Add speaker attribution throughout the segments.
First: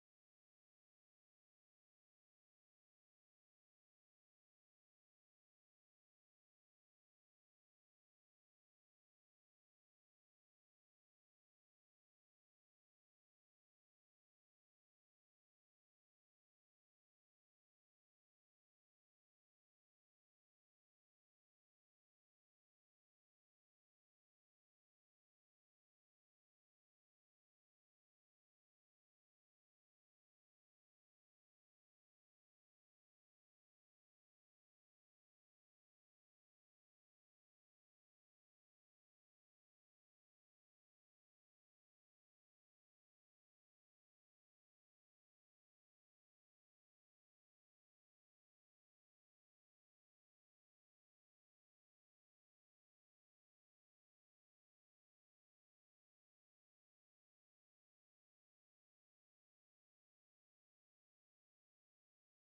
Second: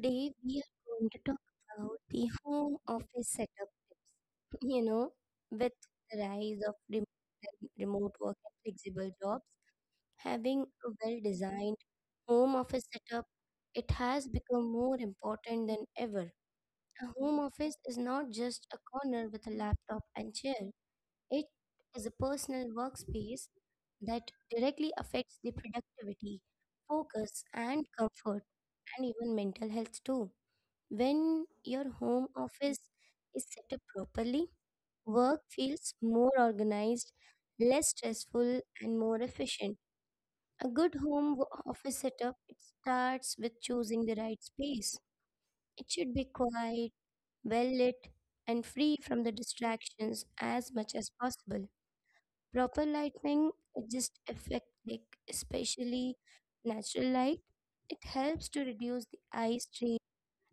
Speaker 1: Today we are going to talk about the home office setup tips. You know, with the rise of remote work and flexible jobs, having a well designed home office setup, it has become more important than ever. A home office is not just a corner with a laptop and chair, it is a personal workspace that directly affects the productivity, focus, and comfort and even mental health too. When your home office is set up properly, work feels more organized, less stressful, and more efficient. A good office setup it starts with choosing the right space. It should be quiet, well lit, and free from the distractions as much as possible. Proper lighting, it just affect like especially natural light. It helps to reduce the eye strain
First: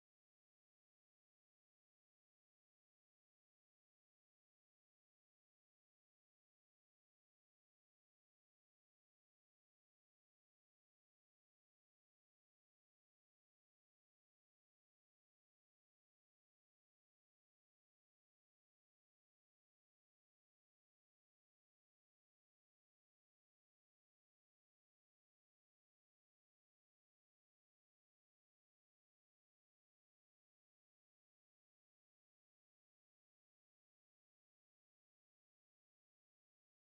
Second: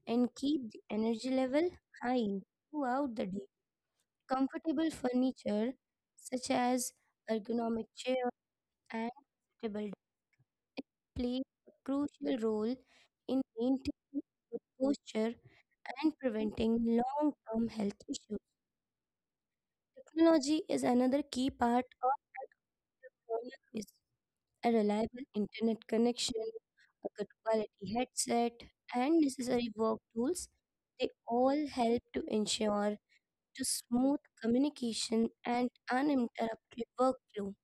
Speaker 1: and keep the energy level high throughout the day. Comfortable furniture such as ergonomic chairs and table desks play a crucial role in maintaining good posture and preventing long-term health issues. Technology is another key part of wellness. A reliable internet connection, a good quality headset, and necessary work tools, they all help to ensure to smooth communication and uninterrupted workflow.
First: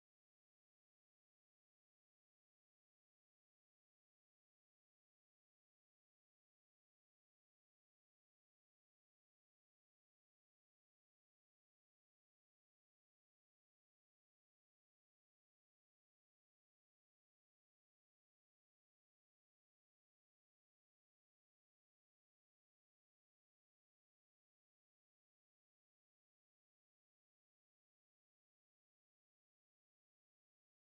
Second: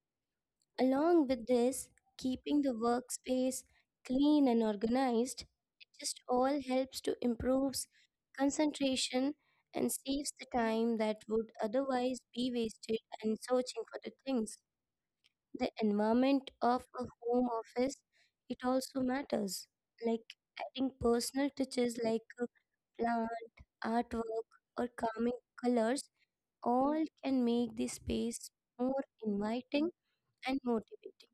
Speaker 1: Along with this, keeping the workspace clean and organized, it just all helps to improve concentration and saves the time that would otherwise be wasted in searching for the things. The environment of a home office, it also matters. Like adding personal touches like a plant, artwork, or calming colors all can make the space more inviting and motivating.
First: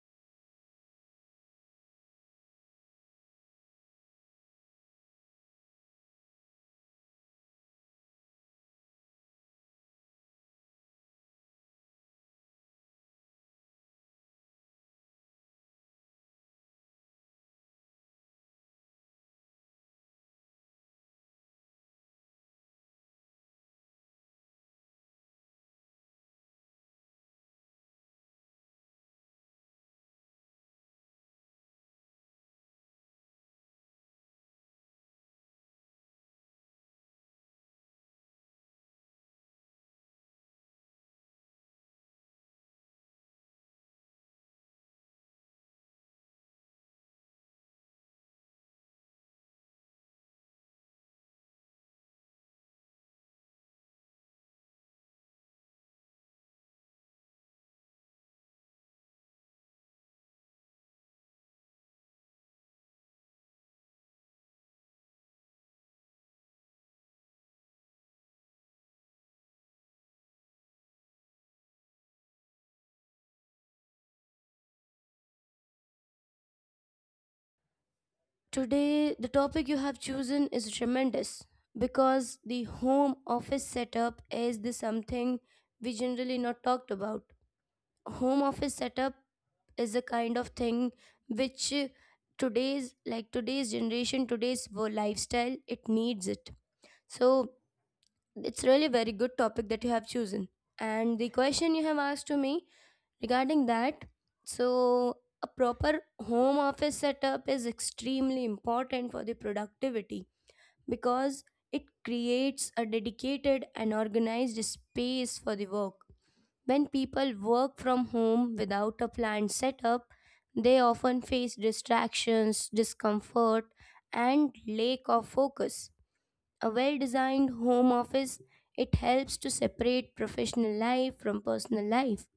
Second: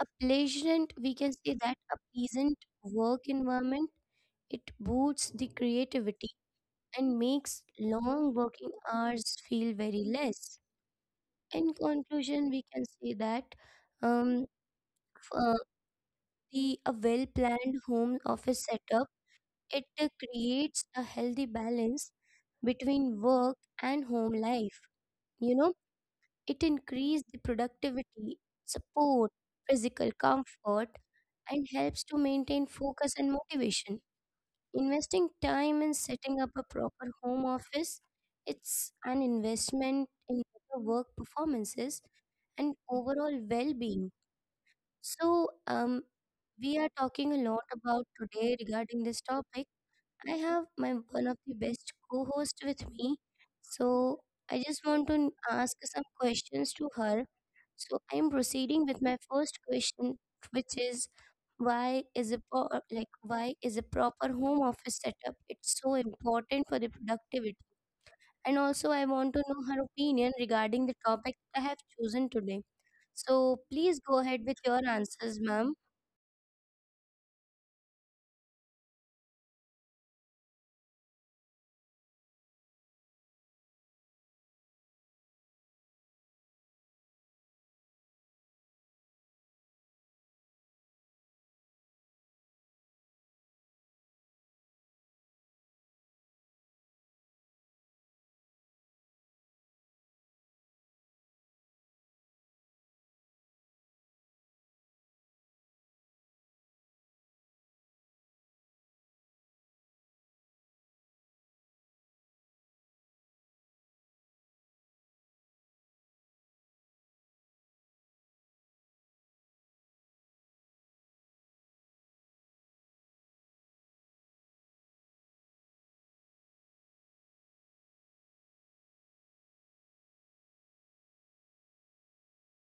Speaker 1: A pleasant, we can say that a pleasant work environment, it boosts the creativity and makes long working hours feel very less. In conclusion, we can say that um, f- the a well-planned home office setup, it creates a healthy balance between work and home life. You know, It increases the productivity, support, physical comfort, and helps to maintain focus and motivation. Investing time in setting up a proper home office, it's an investment in better work performances and overall well-being. So, we are talking a lot about today regarding this topic. I have my one of the best co-host with me, so I just want to ask some questions to her. So I am proceeding with my first question, which is why is a why is a proper home office setup? It's so important for the productivity. And also, I want to know her opinion regarding the topic I have chosen today. So please go ahead with your answers, ma'am.
Speaker 2: Today, the topic you have chosen is tremendous because the home office setup is the something we generally not talked about. Home office setup is a kind of thing which today's today's generation, lifestyle, it needs it. So it's really very good topic that you have chosen. And the question you have asked to me regarding that, so a proper home office setup is extremely important for the productivity because it creates a dedicated and organized space for the work. When people work from home without a planned setup, they often face distractions, discomfort, and lack of focus. A well designed home office it helps to separate professional life from personal life,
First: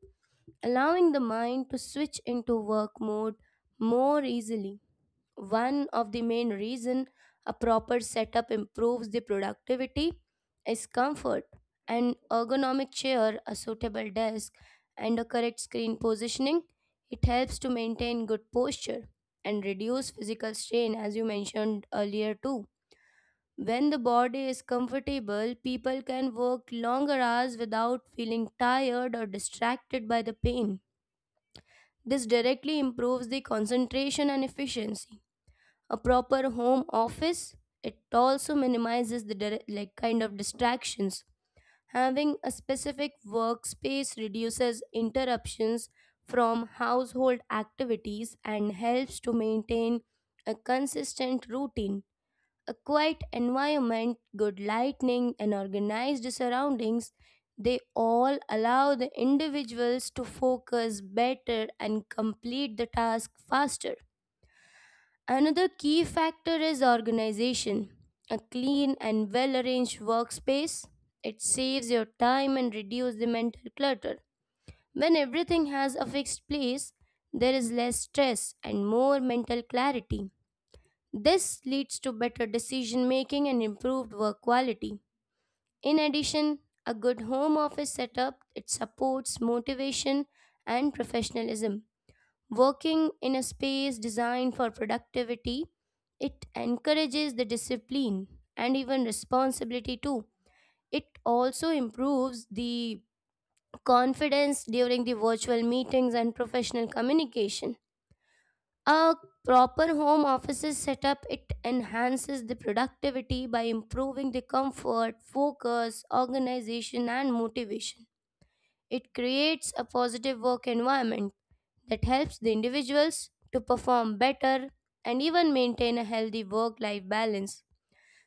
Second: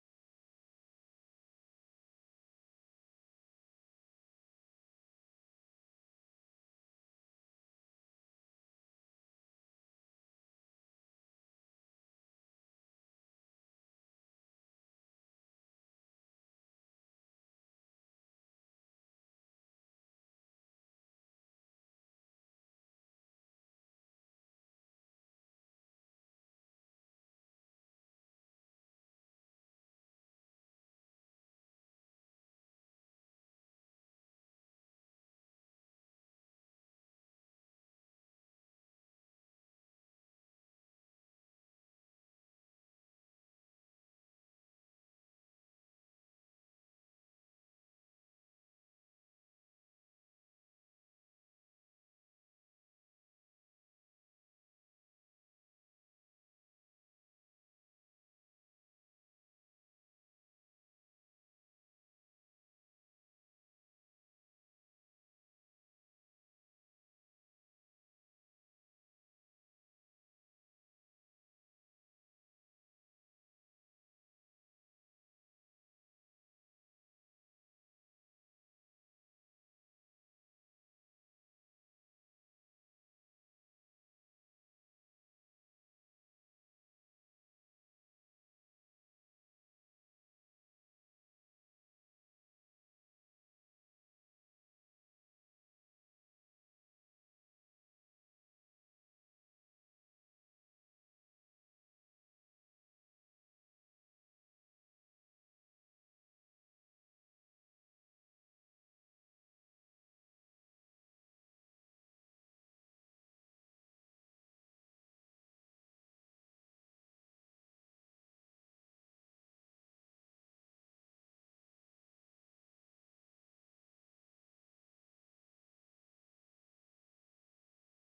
Speaker 2: allowing the mind to switch into work mode more easily. One of the main reason a proper setup improves the productivity is comfort. An ergonomic chair, a suitable desk, and a correct screen positioning, it helps to maintain good posture and reduce physical strain as you mentioned earlier too. When the body is comfortable, people can work longer hours without feeling tired or distracted by the pain. This directly improves the concentration and efficiency. A proper home office it also minimizes the like kind of distractions. Having a specific workspace reduces interruptions from household activities and helps to maintain a consistent routine. A quiet environment, good lighting, and organized surroundings, they all allow the individuals to focus better and complete the task faster. Another key factor is organization. A clean and well arranged workspace, it saves your time and reduces the mental clutter. When everything has a fixed place, there is less stress and more mental clarity. This leads to better decision making and improved work quality. In addition, a good home office setup it supports motivation and professionalism. Working in a space designed for productivity, it encourages the discipline and even responsibility too. It also improves the confidence during the virtual meetings and professional communication. A proper home offices setup it enhances the productivity by improving the comfort, focus, organization and motivation. It creates a positive work environment that helps the individuals to perform better and even maintain a healthy work life balance.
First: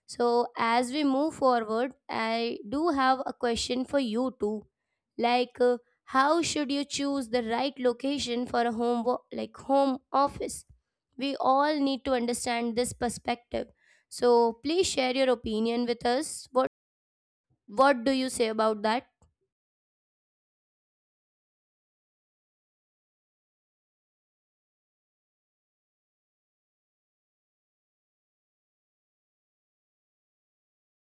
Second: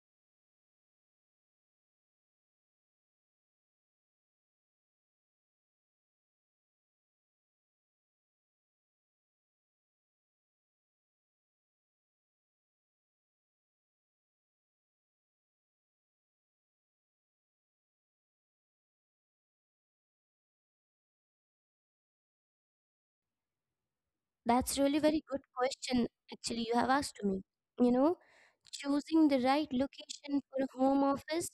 Speaker 2: So, as we move forward, I do have a question for you too. Like, how should you choose the right location for a like home office? We all need to understand this perspective. So, please share your opinion with us. What do you say about that?
Speaker 1: That's really very good question actually you have asked to me. You know, choosing the right location for a home office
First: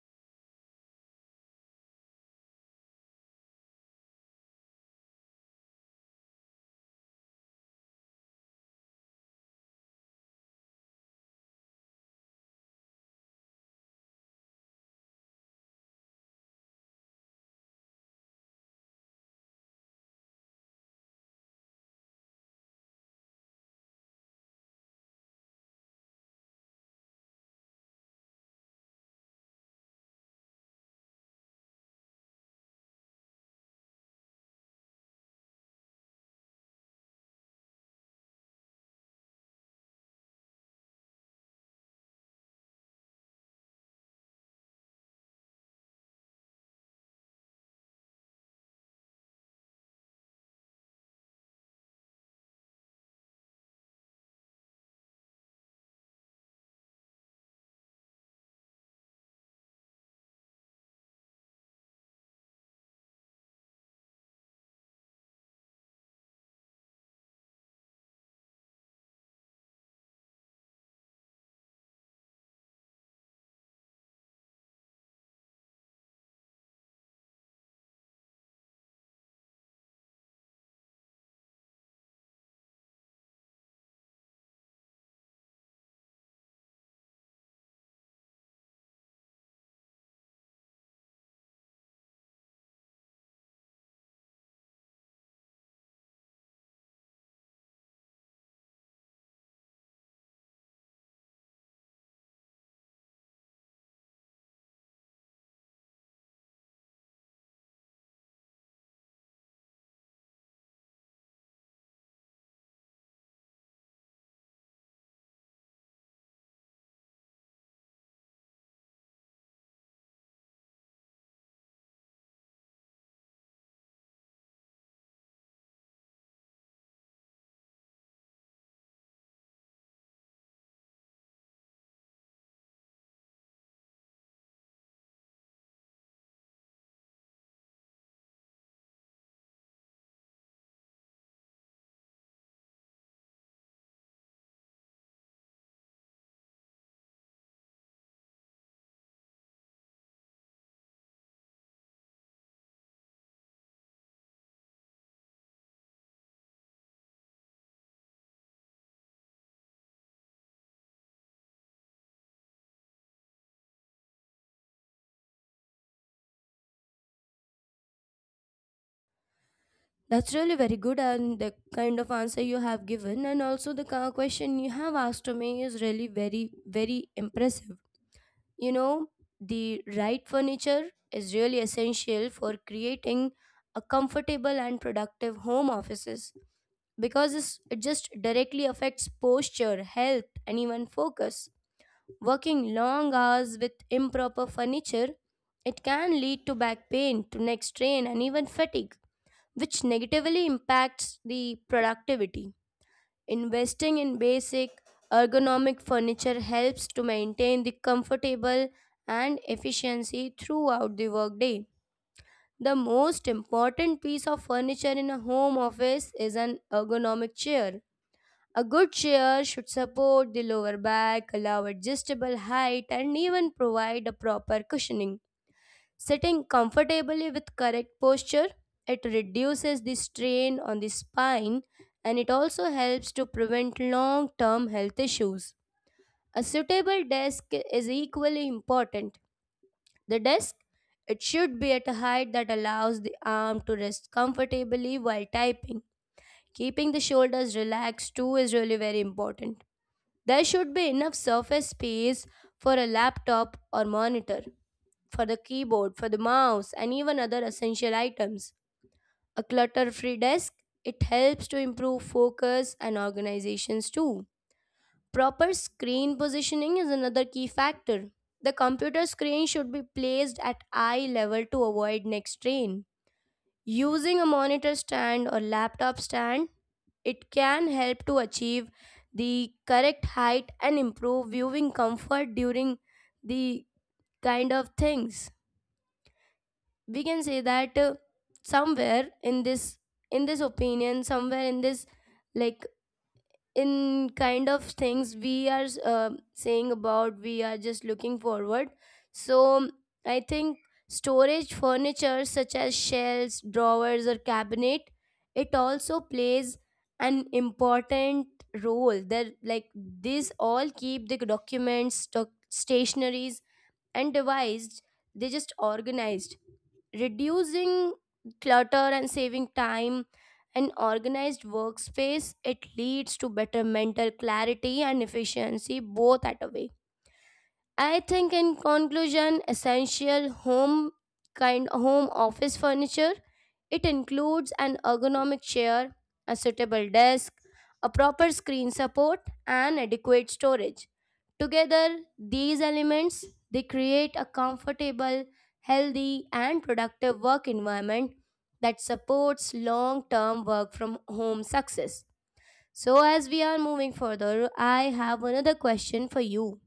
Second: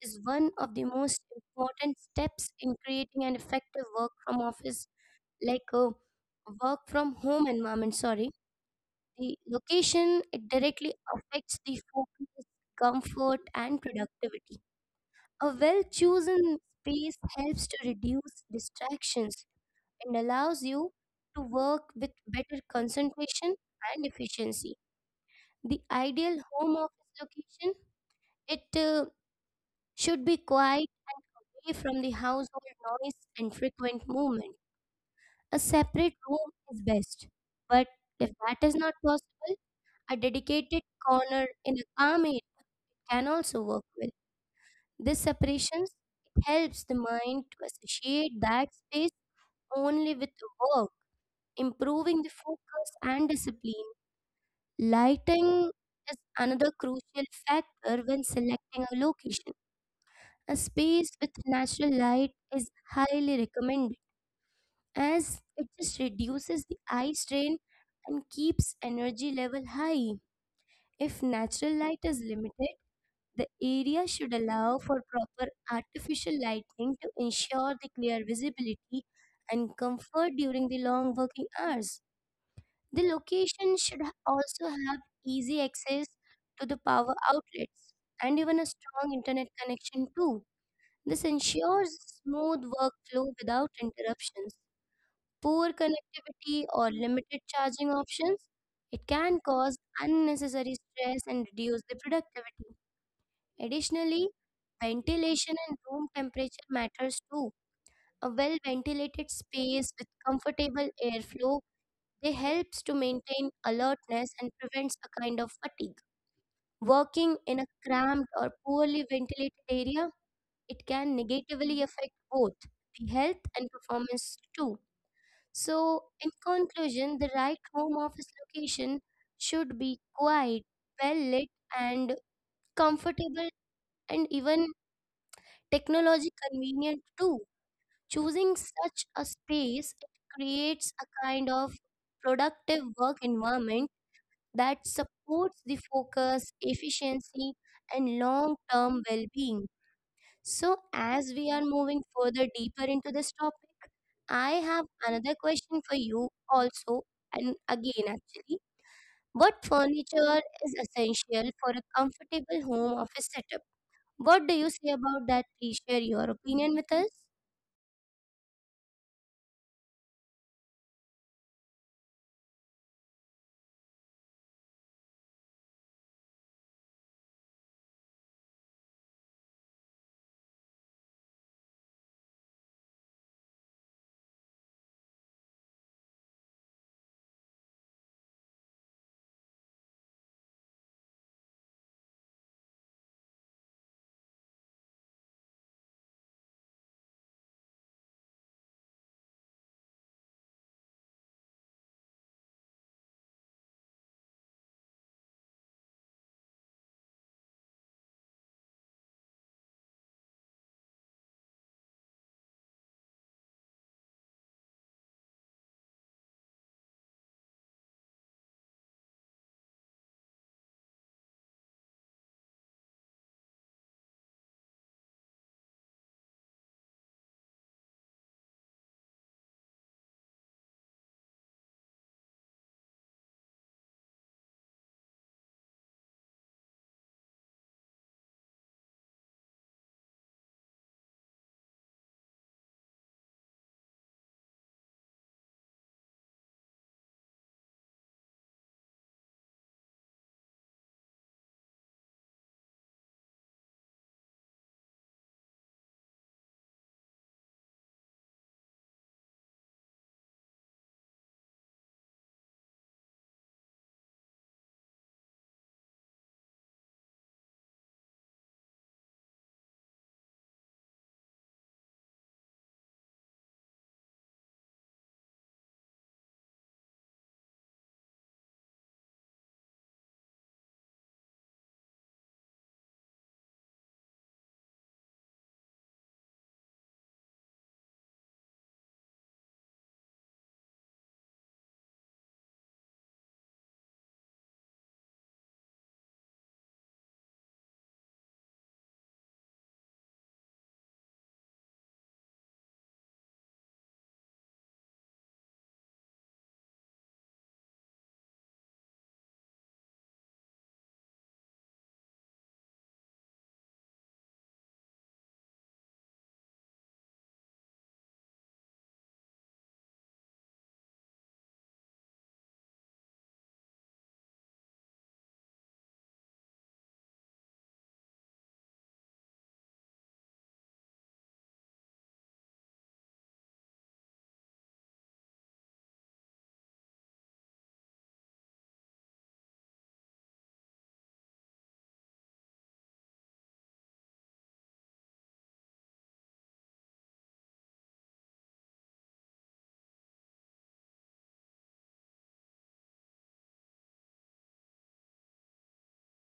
Speaker 1: is one of the most important steps in creating an effective work from office like a work from home environment, sorry. The location it directly affects the focus, comfort and productivity. A well chosen space helps to reduce distractions and allows you to work with better concentration and efficiency. The ideal home office location it should be quiet and away from the household noise and frequent movement. A separate room is best, but if that is not possible, a dedicated corner in a calm area can also work well. This separations it helps the mind to associate that space only with work, improving the focus and discipline. Lighting is another crucial factor when selecting a location. A space with natural light is highly recommended as it just reduces the eye strain and keeps energy level high. If natural light is limited, the area should allow for proper artificial lighting to ensure the clear visibility and comfort during the long working hours. The location should also have easy access to the power outlets and even a strong internet connection too. This ensures smooth workflow without interruptions. Poor connectivity or limited charging options, it can cause unnecessary stress and reduce the productivity. Additionally, ventilation and room temperature matters too. A well ventilated space with comfortable airflow they helps to maintain alertness and prevents a kind of fatigue. Working in a cramped or poorly ventilated area, it can negatively affect both the health and performance too. So, in conclusion, the right home office location should be quiet, well lit, and comfortable, and even technology convenient too. Choosing such a space creates a kind of productive work environment that supports the focus, efficiency, and long term well being. So, as we are moving further deeper into this topic, I have another question for you also, and again, actually. What furniture is essential for a comfortable home office setup? What do you say about that? Please share your opinion with us.
Speaker 2: That's really very good, and the kind of answer you have given, and also the question you have asked to me is really very, very impressive. You know, the right furniture is really essential for creating a comfortable and productive home offices because it just directly affects posture, health, and even focus. Working long hours with improper furniture, it can lead to back pain, to neck strain, and even fatigue which negatively impacts the productivity. Investing in basic ergonomic furniture helps to maintain the comfortable and efficiency throughout the workday. The most important piece of furniture in a home office is an ergonomic chair. A good chair should support the lower back, allow adjustable height, and even provide a proper cushioning. Sitting comfortably with correct posture, it reduces the strain on the spine and it also helps to prevent long term health issues. A suitable desk is equally important. The desk it should be at a height that allows the arm to rest comfortably while typing. Keeping the shoulders relaxed too is really very important. There should be enough surface space for a laptop or monitor, for the keyboard, for the mouse, and even other essential items. A clutter free desk, it helps to improve focus and organizations too. Proper screen positioning is another key factor. The computer screen should be placed at eye level to avoid neck strain. Using a monitor stand or laptop stand, it can help to achieve the correct height and improve viewing comfort during the kind of things. We can say that somewhere in this, in this opinion somewhere in this like in kind of things we are saying about, we are just looking forward. So I think storage furniture such as shelves, drawers, or cabinet, it also plays an important role, that like these all keep the documents, stationaries, and devised, they just organized, reducing clutter and saving time. An organized workspace, it leads to better mental clarity and efficiency both at a way. I think in conclusion, essential home office furniture it includes an ergonomic chair, a suitable desk, a proper screen support and adequate storage. Together, these elements they create a comfortable, healthy and productive work environment that supports long-term work from home success. So as we are moving further, I have another question for you.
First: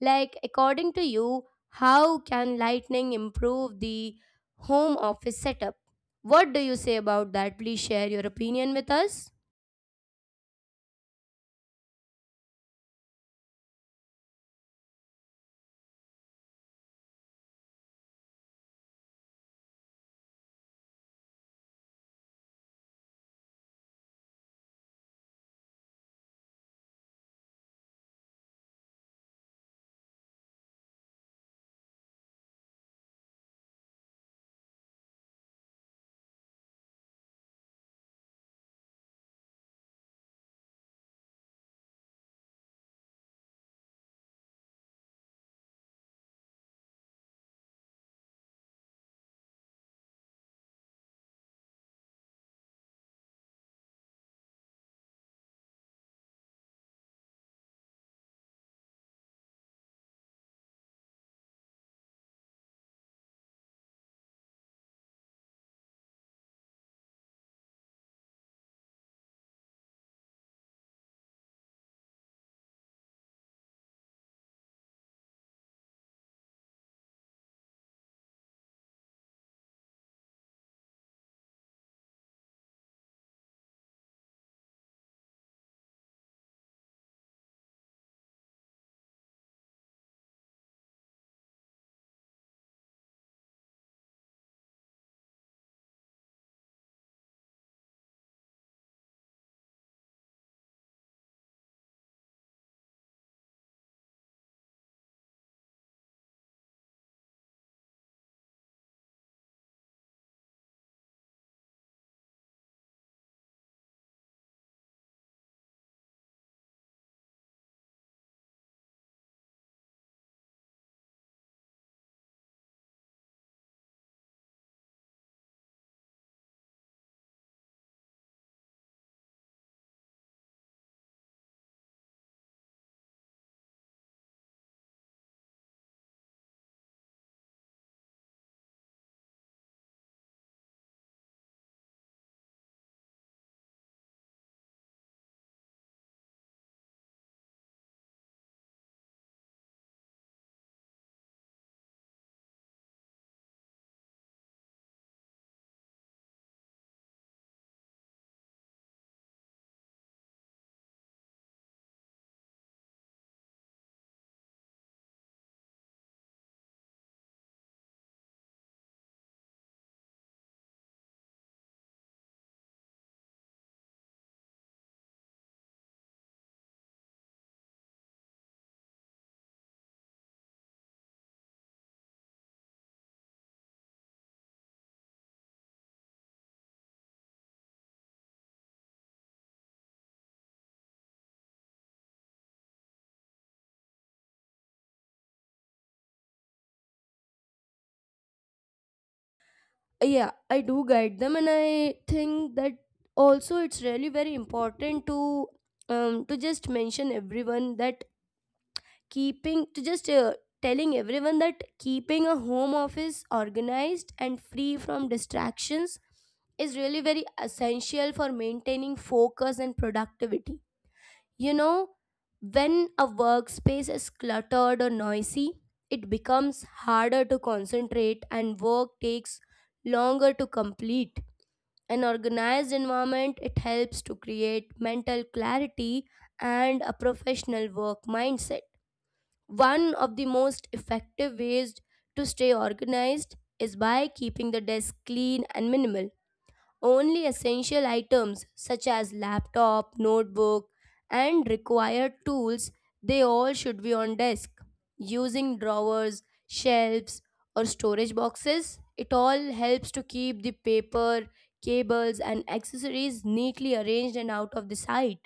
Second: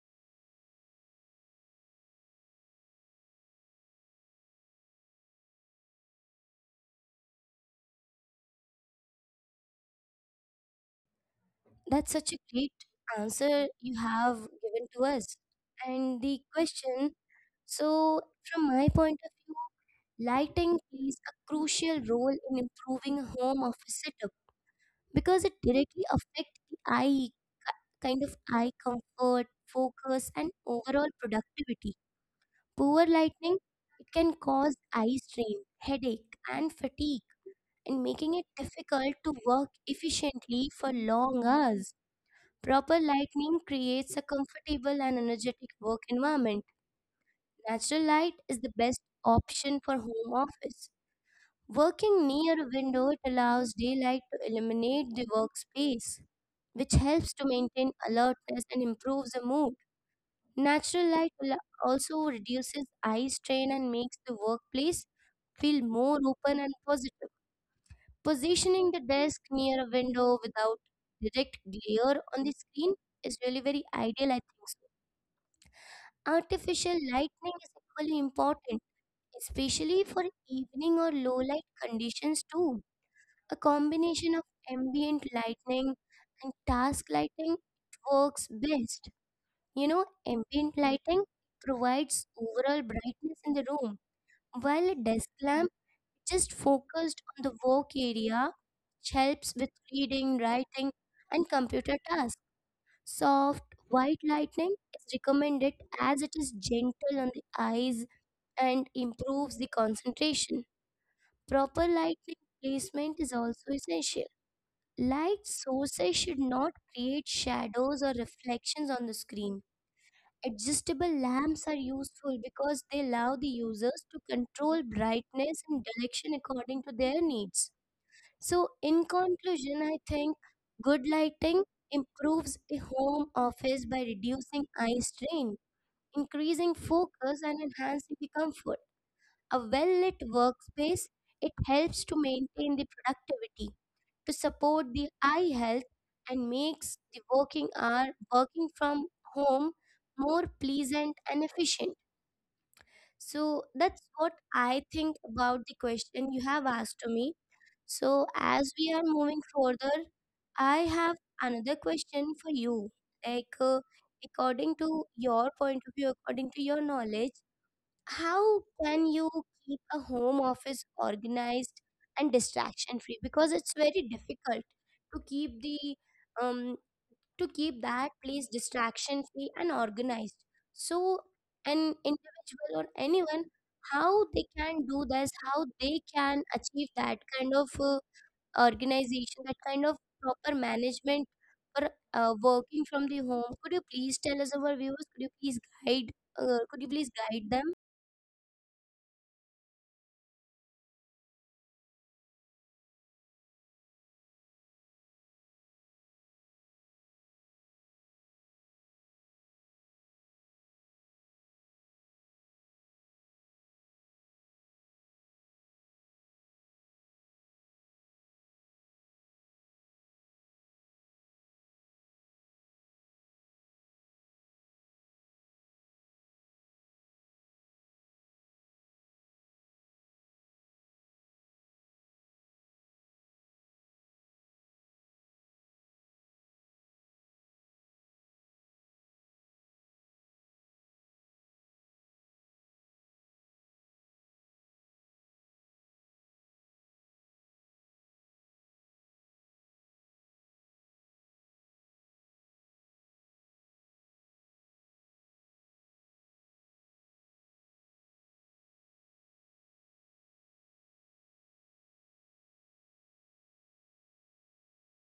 Speaker 2: Like, according to you, how can lightning improve the home office setup? What do you say about that? Please share your opinion with us.
Speaker 1: That's such a great answer you have given to us. And the question so, from my point of view, lighting plays a crucial role in improving home office setup because it directly affects the eye kind of eye comfort, focus, and overall productivity. Poor lighting it can cause eye strain, headache, and fatigue, and making it difficult to work efficiently for long hours. Proper lighting creates a comfortable and energetic work environment. Natural light is the best option for home office. Working near a window, it allows daylight to illuminate the workspace, which helps to maintain alertness and improves the mood. Natural light al- also reduces eye strain and makes the workplace feel more open and positive. Positioning the desk near a window without direct glare on the screen is really very ideal, I think so. Artificial lighting is equally important, especially for evening or low light conditions too. A combination of ambient lighting and task lighting works best. You know, ambient lighting provides overall brightness in the room, while a desk lamp just focused on the work area, which helps with reading, writing, and computer tasks. Soft white lighting is recommended as it is gentle on the eyes and improves the concentration. Proper lighting placement is also essential. Light sources should not create shadows or reflections on the screen. Adjustable lamps are useful because they allow the users to control brightness and direction according to their needs. So, in conclusion, I think good lighting improves a home office by reducing eye strain, increasing focus, and enhancing the comfort. A well lit workspace it helps to maintain the productivity to support the eye health and makes the working hour working from home more pleasant and efficient. So that's what I think about the question you have asked to me. So as we are moving further, I have another question for you. Like according to your point of view, according to your knowledge, how can you keep a home office organized and distraction free because it's very difficult to keep the um to keep that place distraction free and organized, so an individual or anyone, how they can do this, how they can achieve that kind of organization, that kind of proper management for working from the home? Could you please tell us, our viewers, could you please guide, could you please guide them?
Speaker 2: Yeah, I do guide them and I think that also it's really very important to just mention everyone that, keeping to just telling everyone that keeping a home office organized and free from distractions is really very essential for maintaining focus and productivity. You know, when a workspace is cluttered or noisy, it becomes harder to concentrate and work takes longer to complete. An organized environment it helps to create mental clarity and a professional work mindset. One of the most effective ways to stay organized is by keeping the desk clean and minimal. Only essential items such as laptop, notebook, and required tools, they all should be on desk. Using drawers, shelves, or storage boxes, it all helps to keep the paper, cables, and accessories neatly arranged and out of the sight.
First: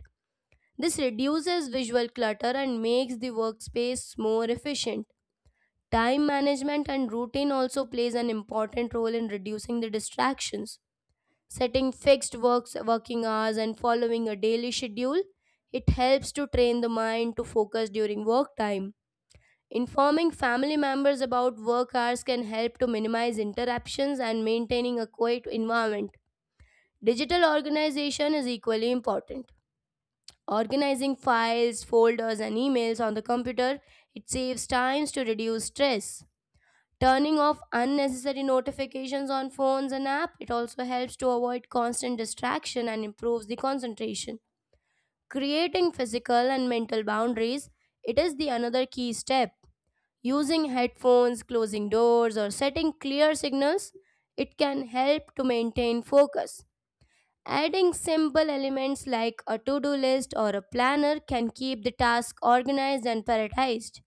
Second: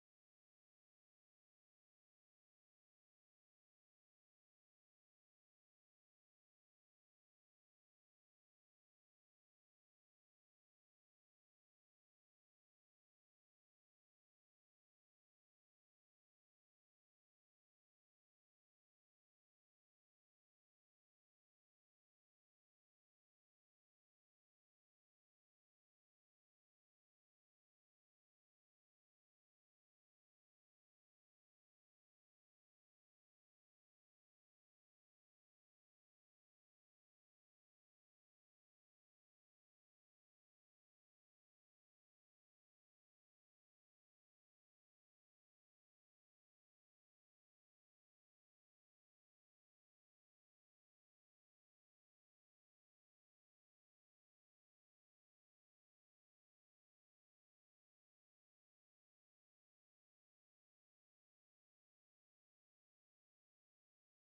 Speaker 2: This reduces visual clutter and makes the workspace more efficient. Time management and routine also plays an important role in reducing the distractions. Setting fixed works working hours and following a daily schedule, it helps to train the mind to focus during work time. Informing family members about work hours can help to minimize interruptions and maintaining a quiet environment. Digital organization is equally important. Organizing files, folders, and emails on the computer, it saves times to reduce stress. Turning off unnecessary notifications on phones and app, it also helps to avoid constant distraction and improves the concentration. Creating physical and mental boundaries, it is the another key step. Using headphones, closing doors or setting clear signals, it can help to maintain focus. Adding simple elements like a to-do list or a planner can keep the task organized and prioritized.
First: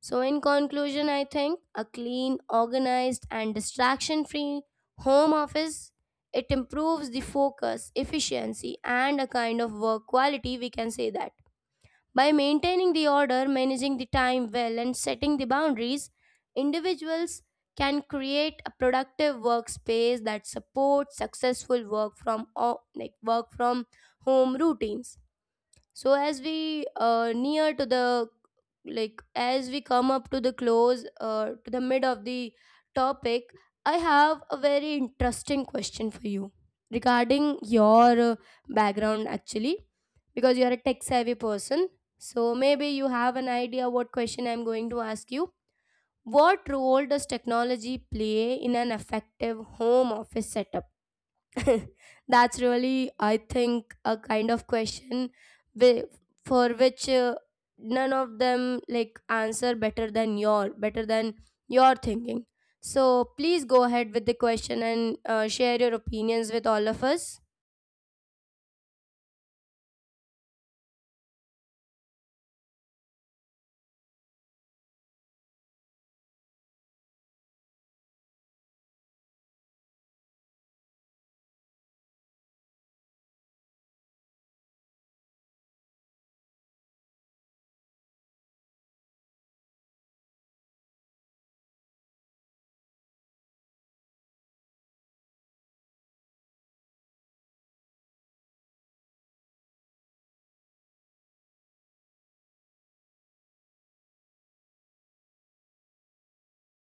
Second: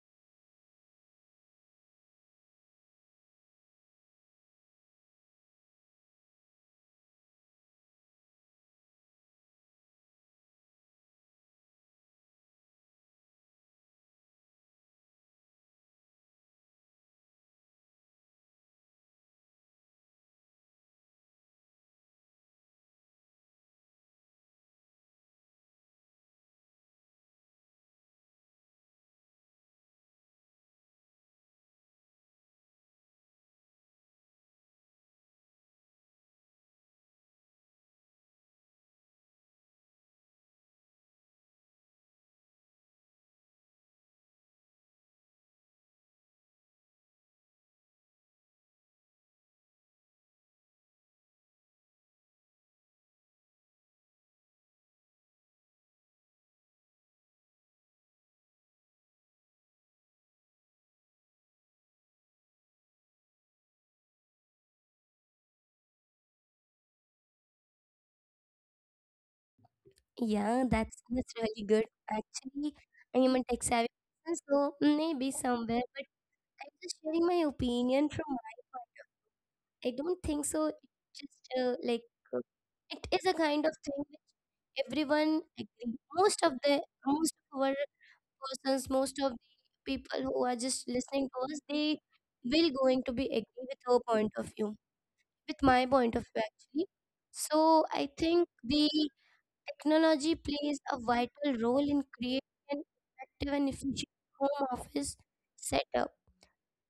Speaker 2: So, in conclusion, I think a clean, organized, and distraction free home office it improves the focus, efficiency, and a kind of work quality. We can say that. By maintaining the order, managing the time well, and setting the boundaries, individuals can create a productive workspace that supports successful like work from home routines. So as we near to the like, as we come up to the close to the mid of the topic, I have a very interesting question for you regarding your background actually, because you are a tech savvy person, so maybe you have an idea what question I'm going to ask you. What role does technology play in an effective home office setup? That's really, I think, a kind of question wi- for which none of them like answer better than your thinking. So please go ahead with the question and share your opinions with all of us.
Speaker 1: Yeah, that's really good. Actually, I am a tech savvy person, so maybe somewhere, but I'm just sharing my opinion from my. I don't think so. It's just uh, it is a kind of thing which everyone agree. Most of our persons, most of the people who are just listening to us, they will going to be agree with our point of view, with my point of view actually. So I think the technology plays a vital role in creating an effective and efficient home office setup.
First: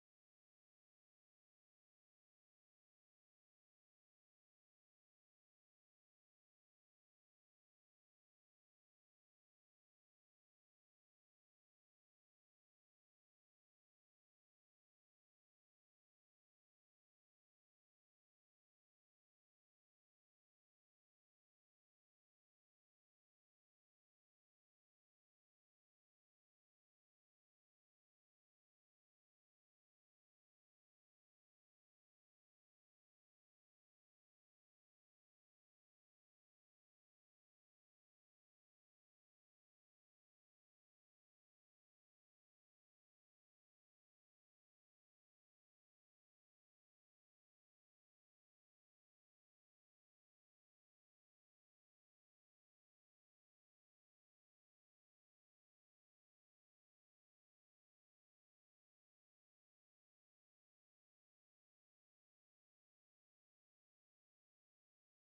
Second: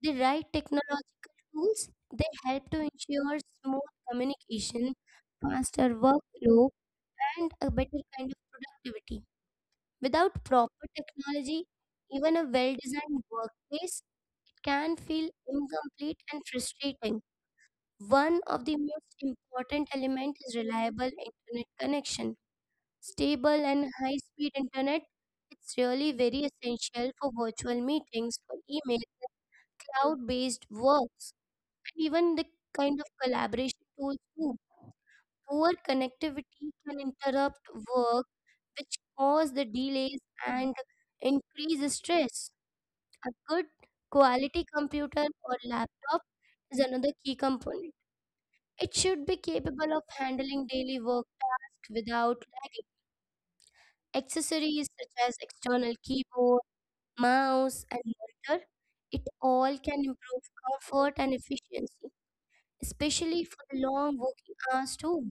Speaker 1: The right technological tools they help to ensure smooth communication, faster workflow, and a better kind of productivity. Without proper technology, even a well-designed workplace it can feel incomplete and frustrating. One of the most important element is reliable internet connection. Stable and high speed internet it's really very essential for virtual meetings, for email, cloud based works, and even the kind of collaboration tools too. Poor connectivity can interrupt work, which cause the delays and increase stress. A good quality computer or laptop is another key component. It should be capable of handling daily work tasks without lagging. Accessories such as external keyboard, mouse, and monitor, it all can improve comfort and efficiency, especially for the long working hours too.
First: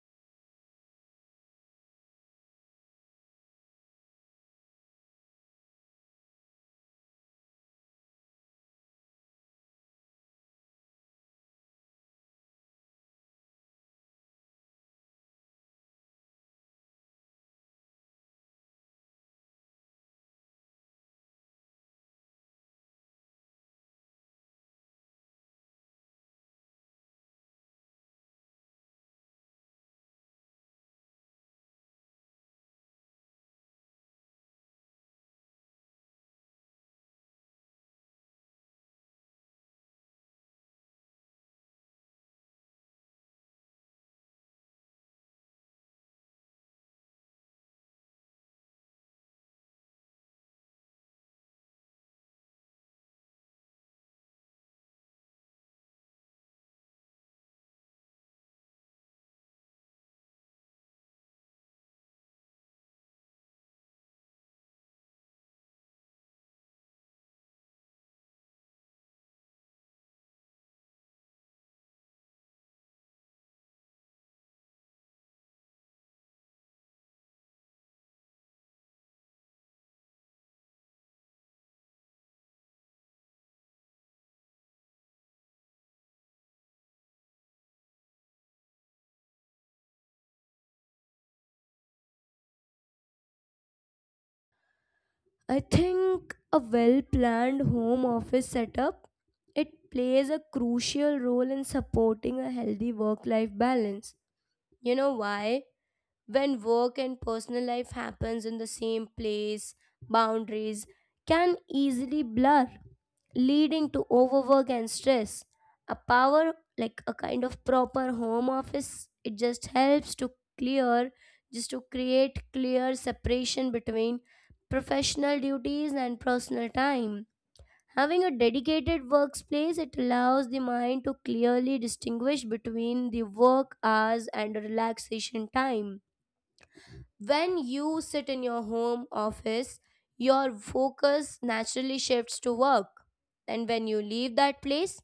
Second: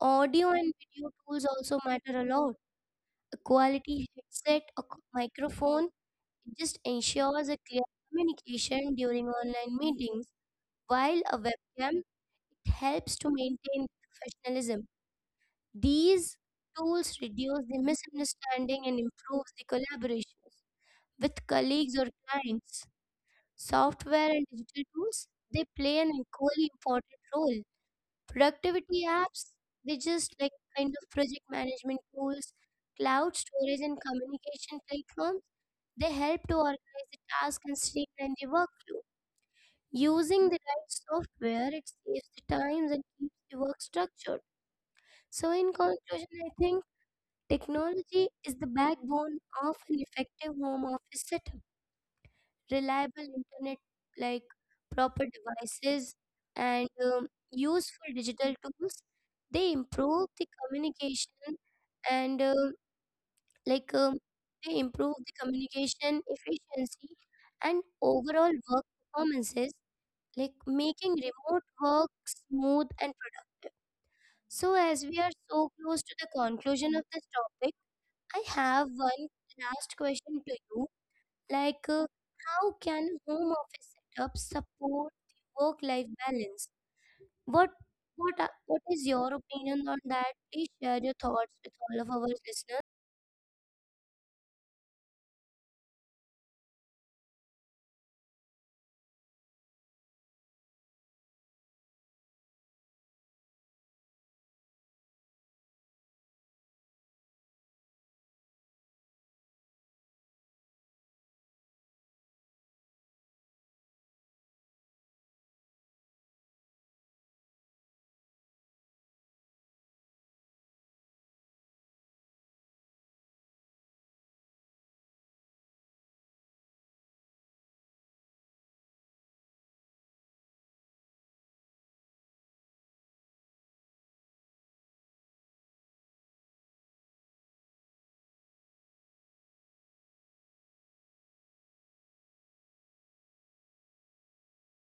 Speaker 1: Audio and video tools also matter a lot. A quality headset or microphone just ensures a clear communication during online meetings, while a webcam it helps to maintain professionalism. These tools reduce the misunderstanding and improves the collaborations with colleagues or clients. Software and digital tools, they play an equally important role. Productivity apps, they just like kind of project management tools, cloud storage and communication platforms, they help to organize the task and streamline the workflow. Using the right software, it saves the times and keeps the work structured. So, in conclusion, I think technology is the backbone of an effective home office setup. Reliable internet, like proper devices and useful digital tools, they improve the communication and like um, they improve the communication efficiency and overall work performances, like making remote work smooth and productive. So as we are so close to the conclusion of this topic, I have one last question to you. like, uh, how can home office setup support the work-life balance? What what are, what is your opinion on that? Please share your thoughts with all of our listeners.
Speaker 2: I think a well-planned home office setup it plays a crucial role in supporting a healthy work-life balance. You know why? When work and personal life happens in the same place, boundaries can easily blur, leading to overwork and stress. A power like a kind of proper home office it just helps to clear just to create clear separation between professional duties and personal time. Having a dedicated workspace it allows the mind to clearly distinguish between the work hours and relaxation time. When you sit in your home office, your focus naturally shifts to work. And when you leave that place,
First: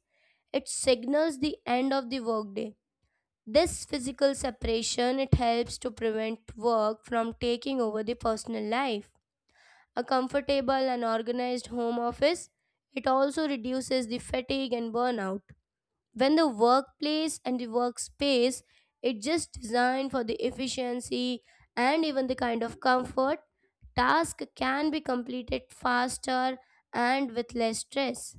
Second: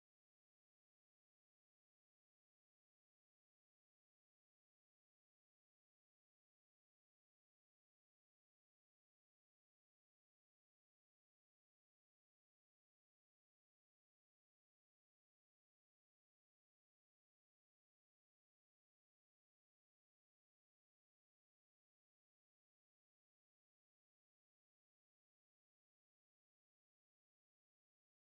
Speaker 2: it signals the end of the workday. This physical separation it helps to prevent work from taking over the personal life. A comfortable and organized home office it also reduces the fatigue and burnout. When the workplace and the workspace it just designed for the efficiency and even the kind of comfort, task can be completed faster and with less stress.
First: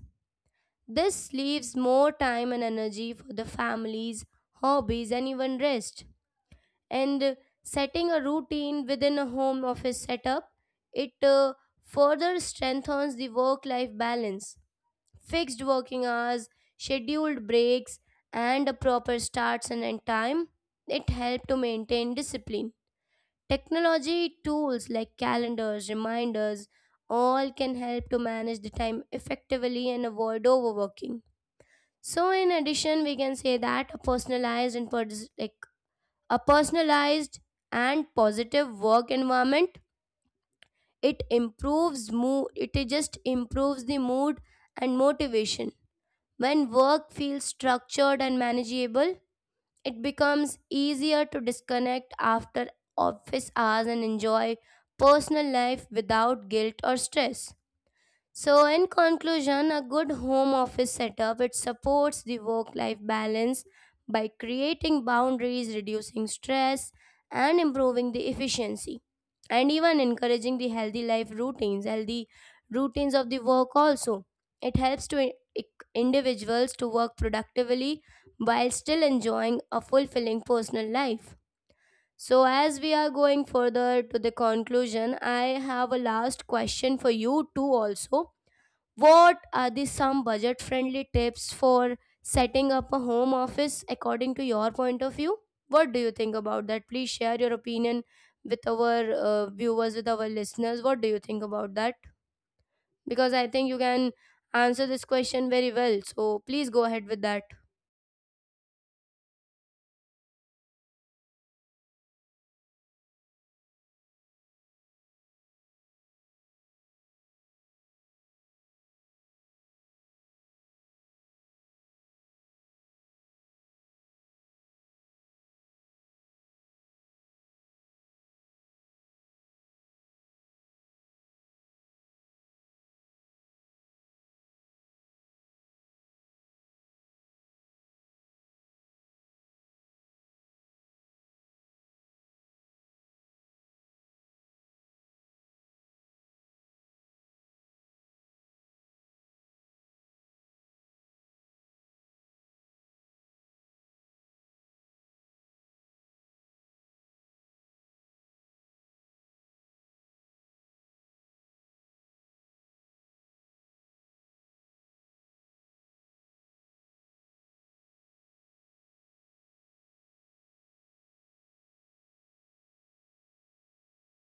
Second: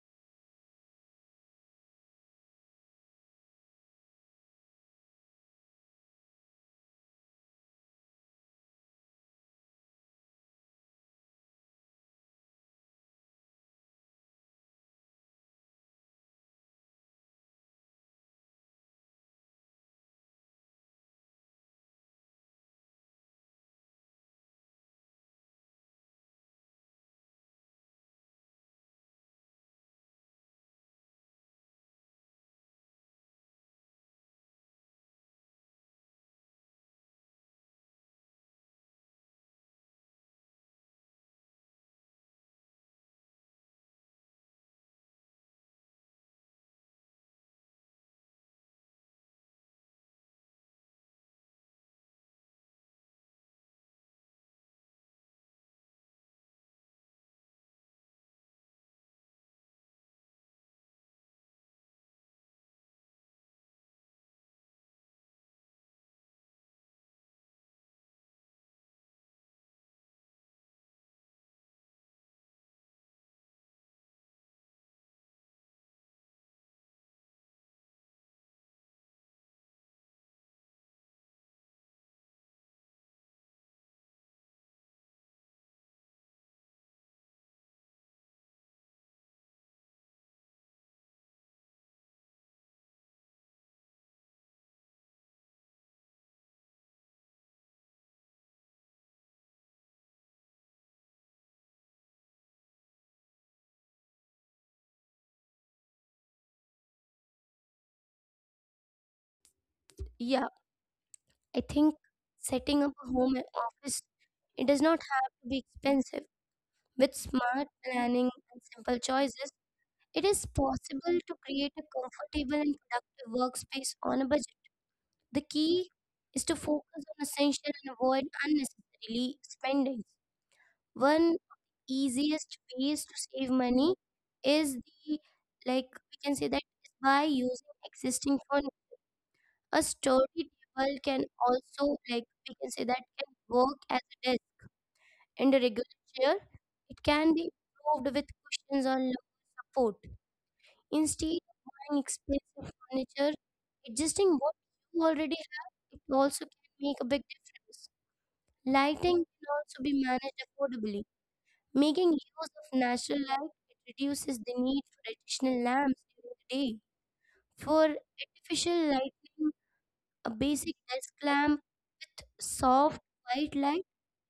Speaker 2: This leaves more time and energy for the families, hobbies, and even rest. And setting a routine within a home office setup, it further strengthens the work life balance. Fixed working hours, scheduled breaks, and a proper start and end time, it helped to maintain discipline. Technology tools like calendars, reminders, all can help to manage the time effectively and avoid overworking. So, in addition, we can say that a personalized and pers- like a personalized and positive work environment it improves mood. It just improves the mood and motivation. When work feels structured and manageable, it becomes easier to disconnect after office hours and enjoy personal life without guilt or stress. So, in conclusion, a good home office setup it supports the work-life balance by creating boundaries, reducing stress, and improving the efficiency, and even encouraging the healthy routines of the work. Also, it helps to individuals to work productively while still enjoying a fulfilling personal life. So, as we are going further to the conclusion, I have a last question for you too, also. What are the some budget friendly tips for setting up a home office according to your point of view? What do you think about that? Please share your opinion with our viewers, with our listeners. What do you think about that? Because I think you can answer this question very well. So please go ahead with that.
Speaker 1: Yeah, I think setting up a home office, it does not have to be expensive. With smart planning and simple choices, it is possible to create a comfortable and productive workspace on a budget. The key is to focus on essential and avoid unnecessarily spending. One easiest ways to save money is the, like we can say that, is by using existing phone. A story table can also, like we can say, that can work as a desk, and a regular chair. It can be improved with cushions or lower support. Instead of buying expensive furniture, adjusting what you already have, it also can make a big difference. Lighting can also be managed affordably. Making use of natural light, it reduces the need for additional lamps during the day. For artificial lighting, a basic desk lamp with soft white light,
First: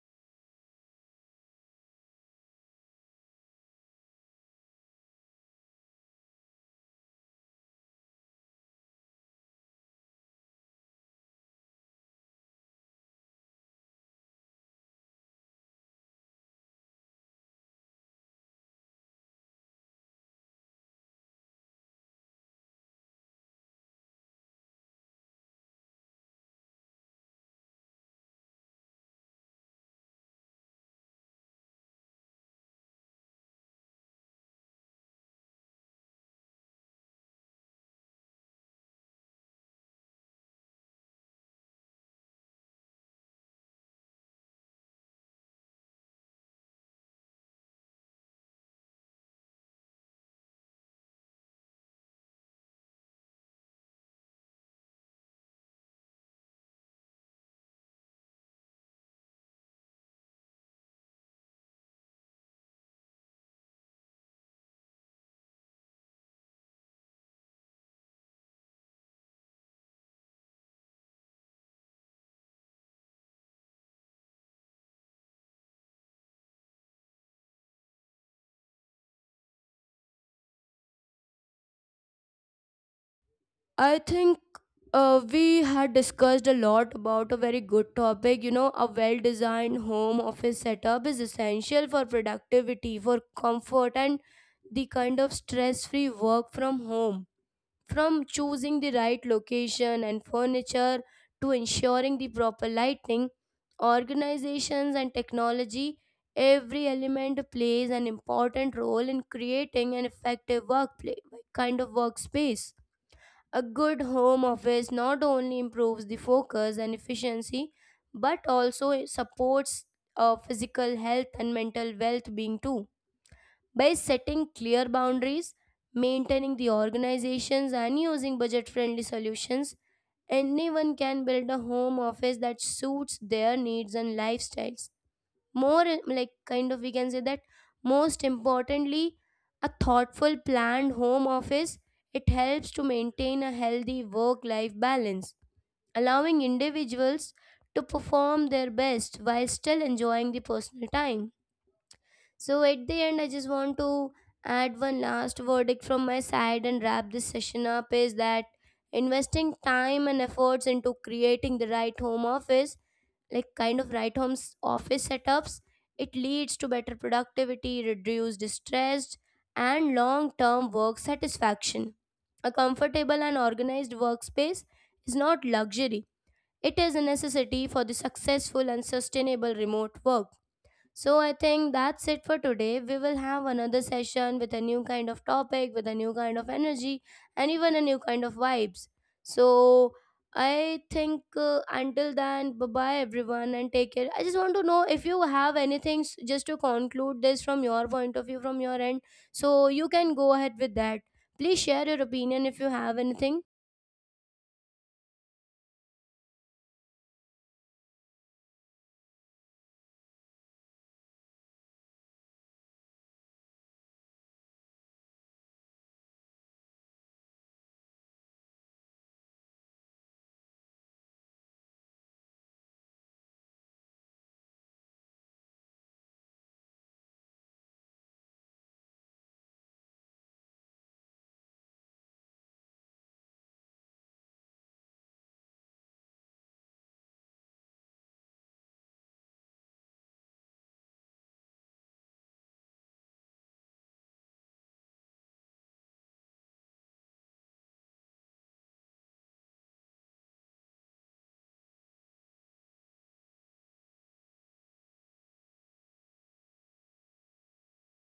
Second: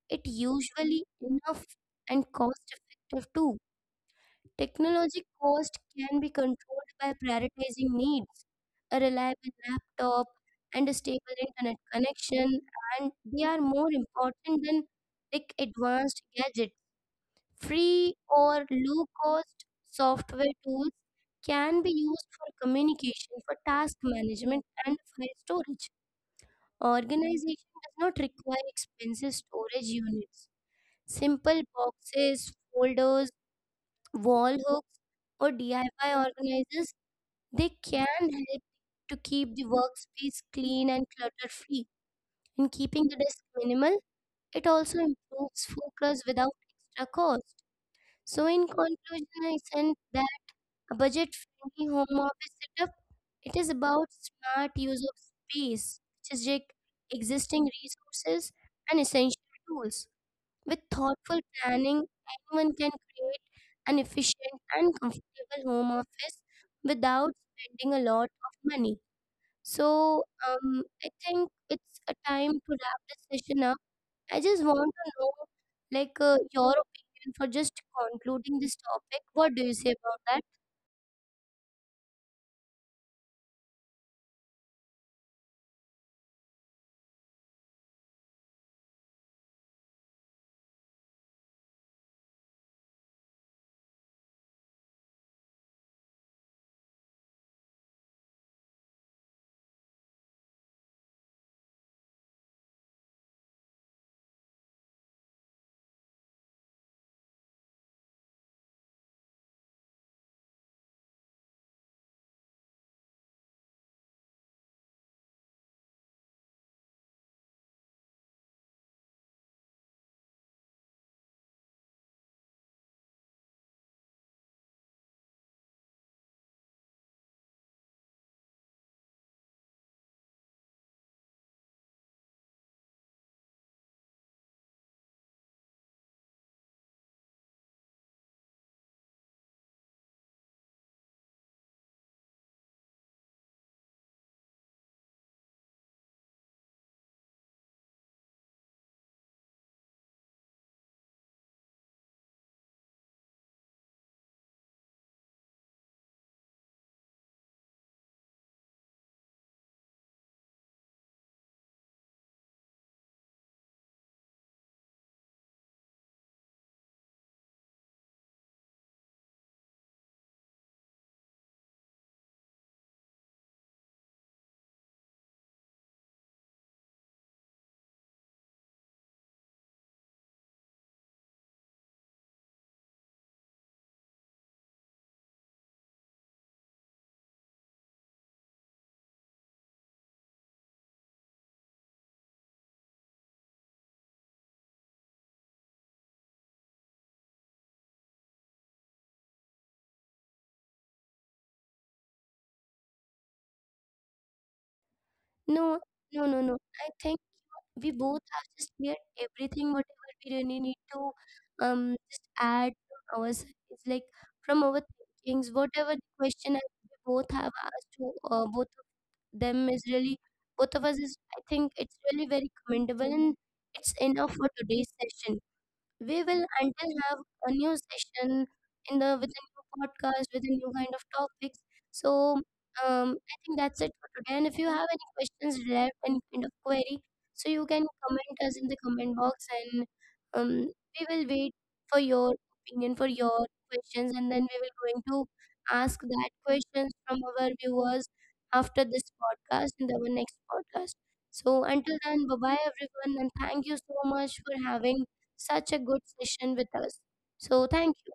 Speaker 1: it usually enough and cost effective too. Technology cost can be controlled by prioritizing needs, a reliable laptop and a stable internet connection, and they are more important than like advanced gadgets. Free or low cost software tools can be used for communication, for task management, and file storage. Organization does not require expensive storage units. Simple boxes, folders, wall hooks, or DIY organizers, they can help to keep the workspace clean and clutter free. In keeping the desk minimal, it also improves focus without extra cost. So, in conclusion, I send that. A budget-friendly home office setup, it is about smart use of space, strategic existing resources, and essential tools. With thoughtful planning, anyone can create an efficient and comfortable home office without spending a lot of money. So, I think it's a time to wrap this session up. I just want to know, your opinion for just concluding this topic. What do you say about that?
Speaker 2: I think we had discussed a lot about a very good topic. You know, a well designed home office setup is essential for productivity, for comfort, and the kind of stress free work from home. From choosing the right location and furniture to ensuring the proper lighting, organizations and technology, every element plays an important role in creating an effective workplace kind of workspace. A good home office not only improves the focus and efficiency but also supports physical health and mental well being too. By setting clear boundaries, maintaining the organizations, and using budget friendly solutions, anyone can build a home office that suits their needs and lifestyles. More like, kind of, we can say that most importantly, a thoughtful planned home office it helps to maintain a healthy work life balance, allowing individuals to perform their best while still enjoying the personal time. So at the end, I just want to add one last verdict from my side and wrap this session up is that investing time and efforts into creating the right home office, right home's office setups, it leads to better productivity, reduced stress, and long term work satisfaction. A comfortable and organized workspace is not luxury, it is a necessity for the successful and sustainable remote work. So I think that's it for today. We will have another session with a new kind of topic, with a new kind of energy, and even a new kind of vibes. So I think until then, bye bye everyone and take care. I just want to know if you have anything just to conclude this from your point of view, from your end. So you can go ahead with that. Please share your opinion if you have anything.
Speaker 1: No, no, no, no. I think we both have just cleared everything, whatever we really need to just add from our side. It's like from our thinkings, whatever the question we both have asked to both of them is really both of us is, I think, it's really very commendable, and it's enough for today's session. We will until have a new session in the, with a new podcast with a new kind of topics. So, I think that's it for today. And if you have any questions left, any kind of query, so you can comment us in the comment box, and um, we will wait for your opinion, for your questions, and then we will going to ask that questions from our viewers after this podcast in our next podcast. So until then, bye bye everyone, and thank you so much for having such a good session with us. So, thank you.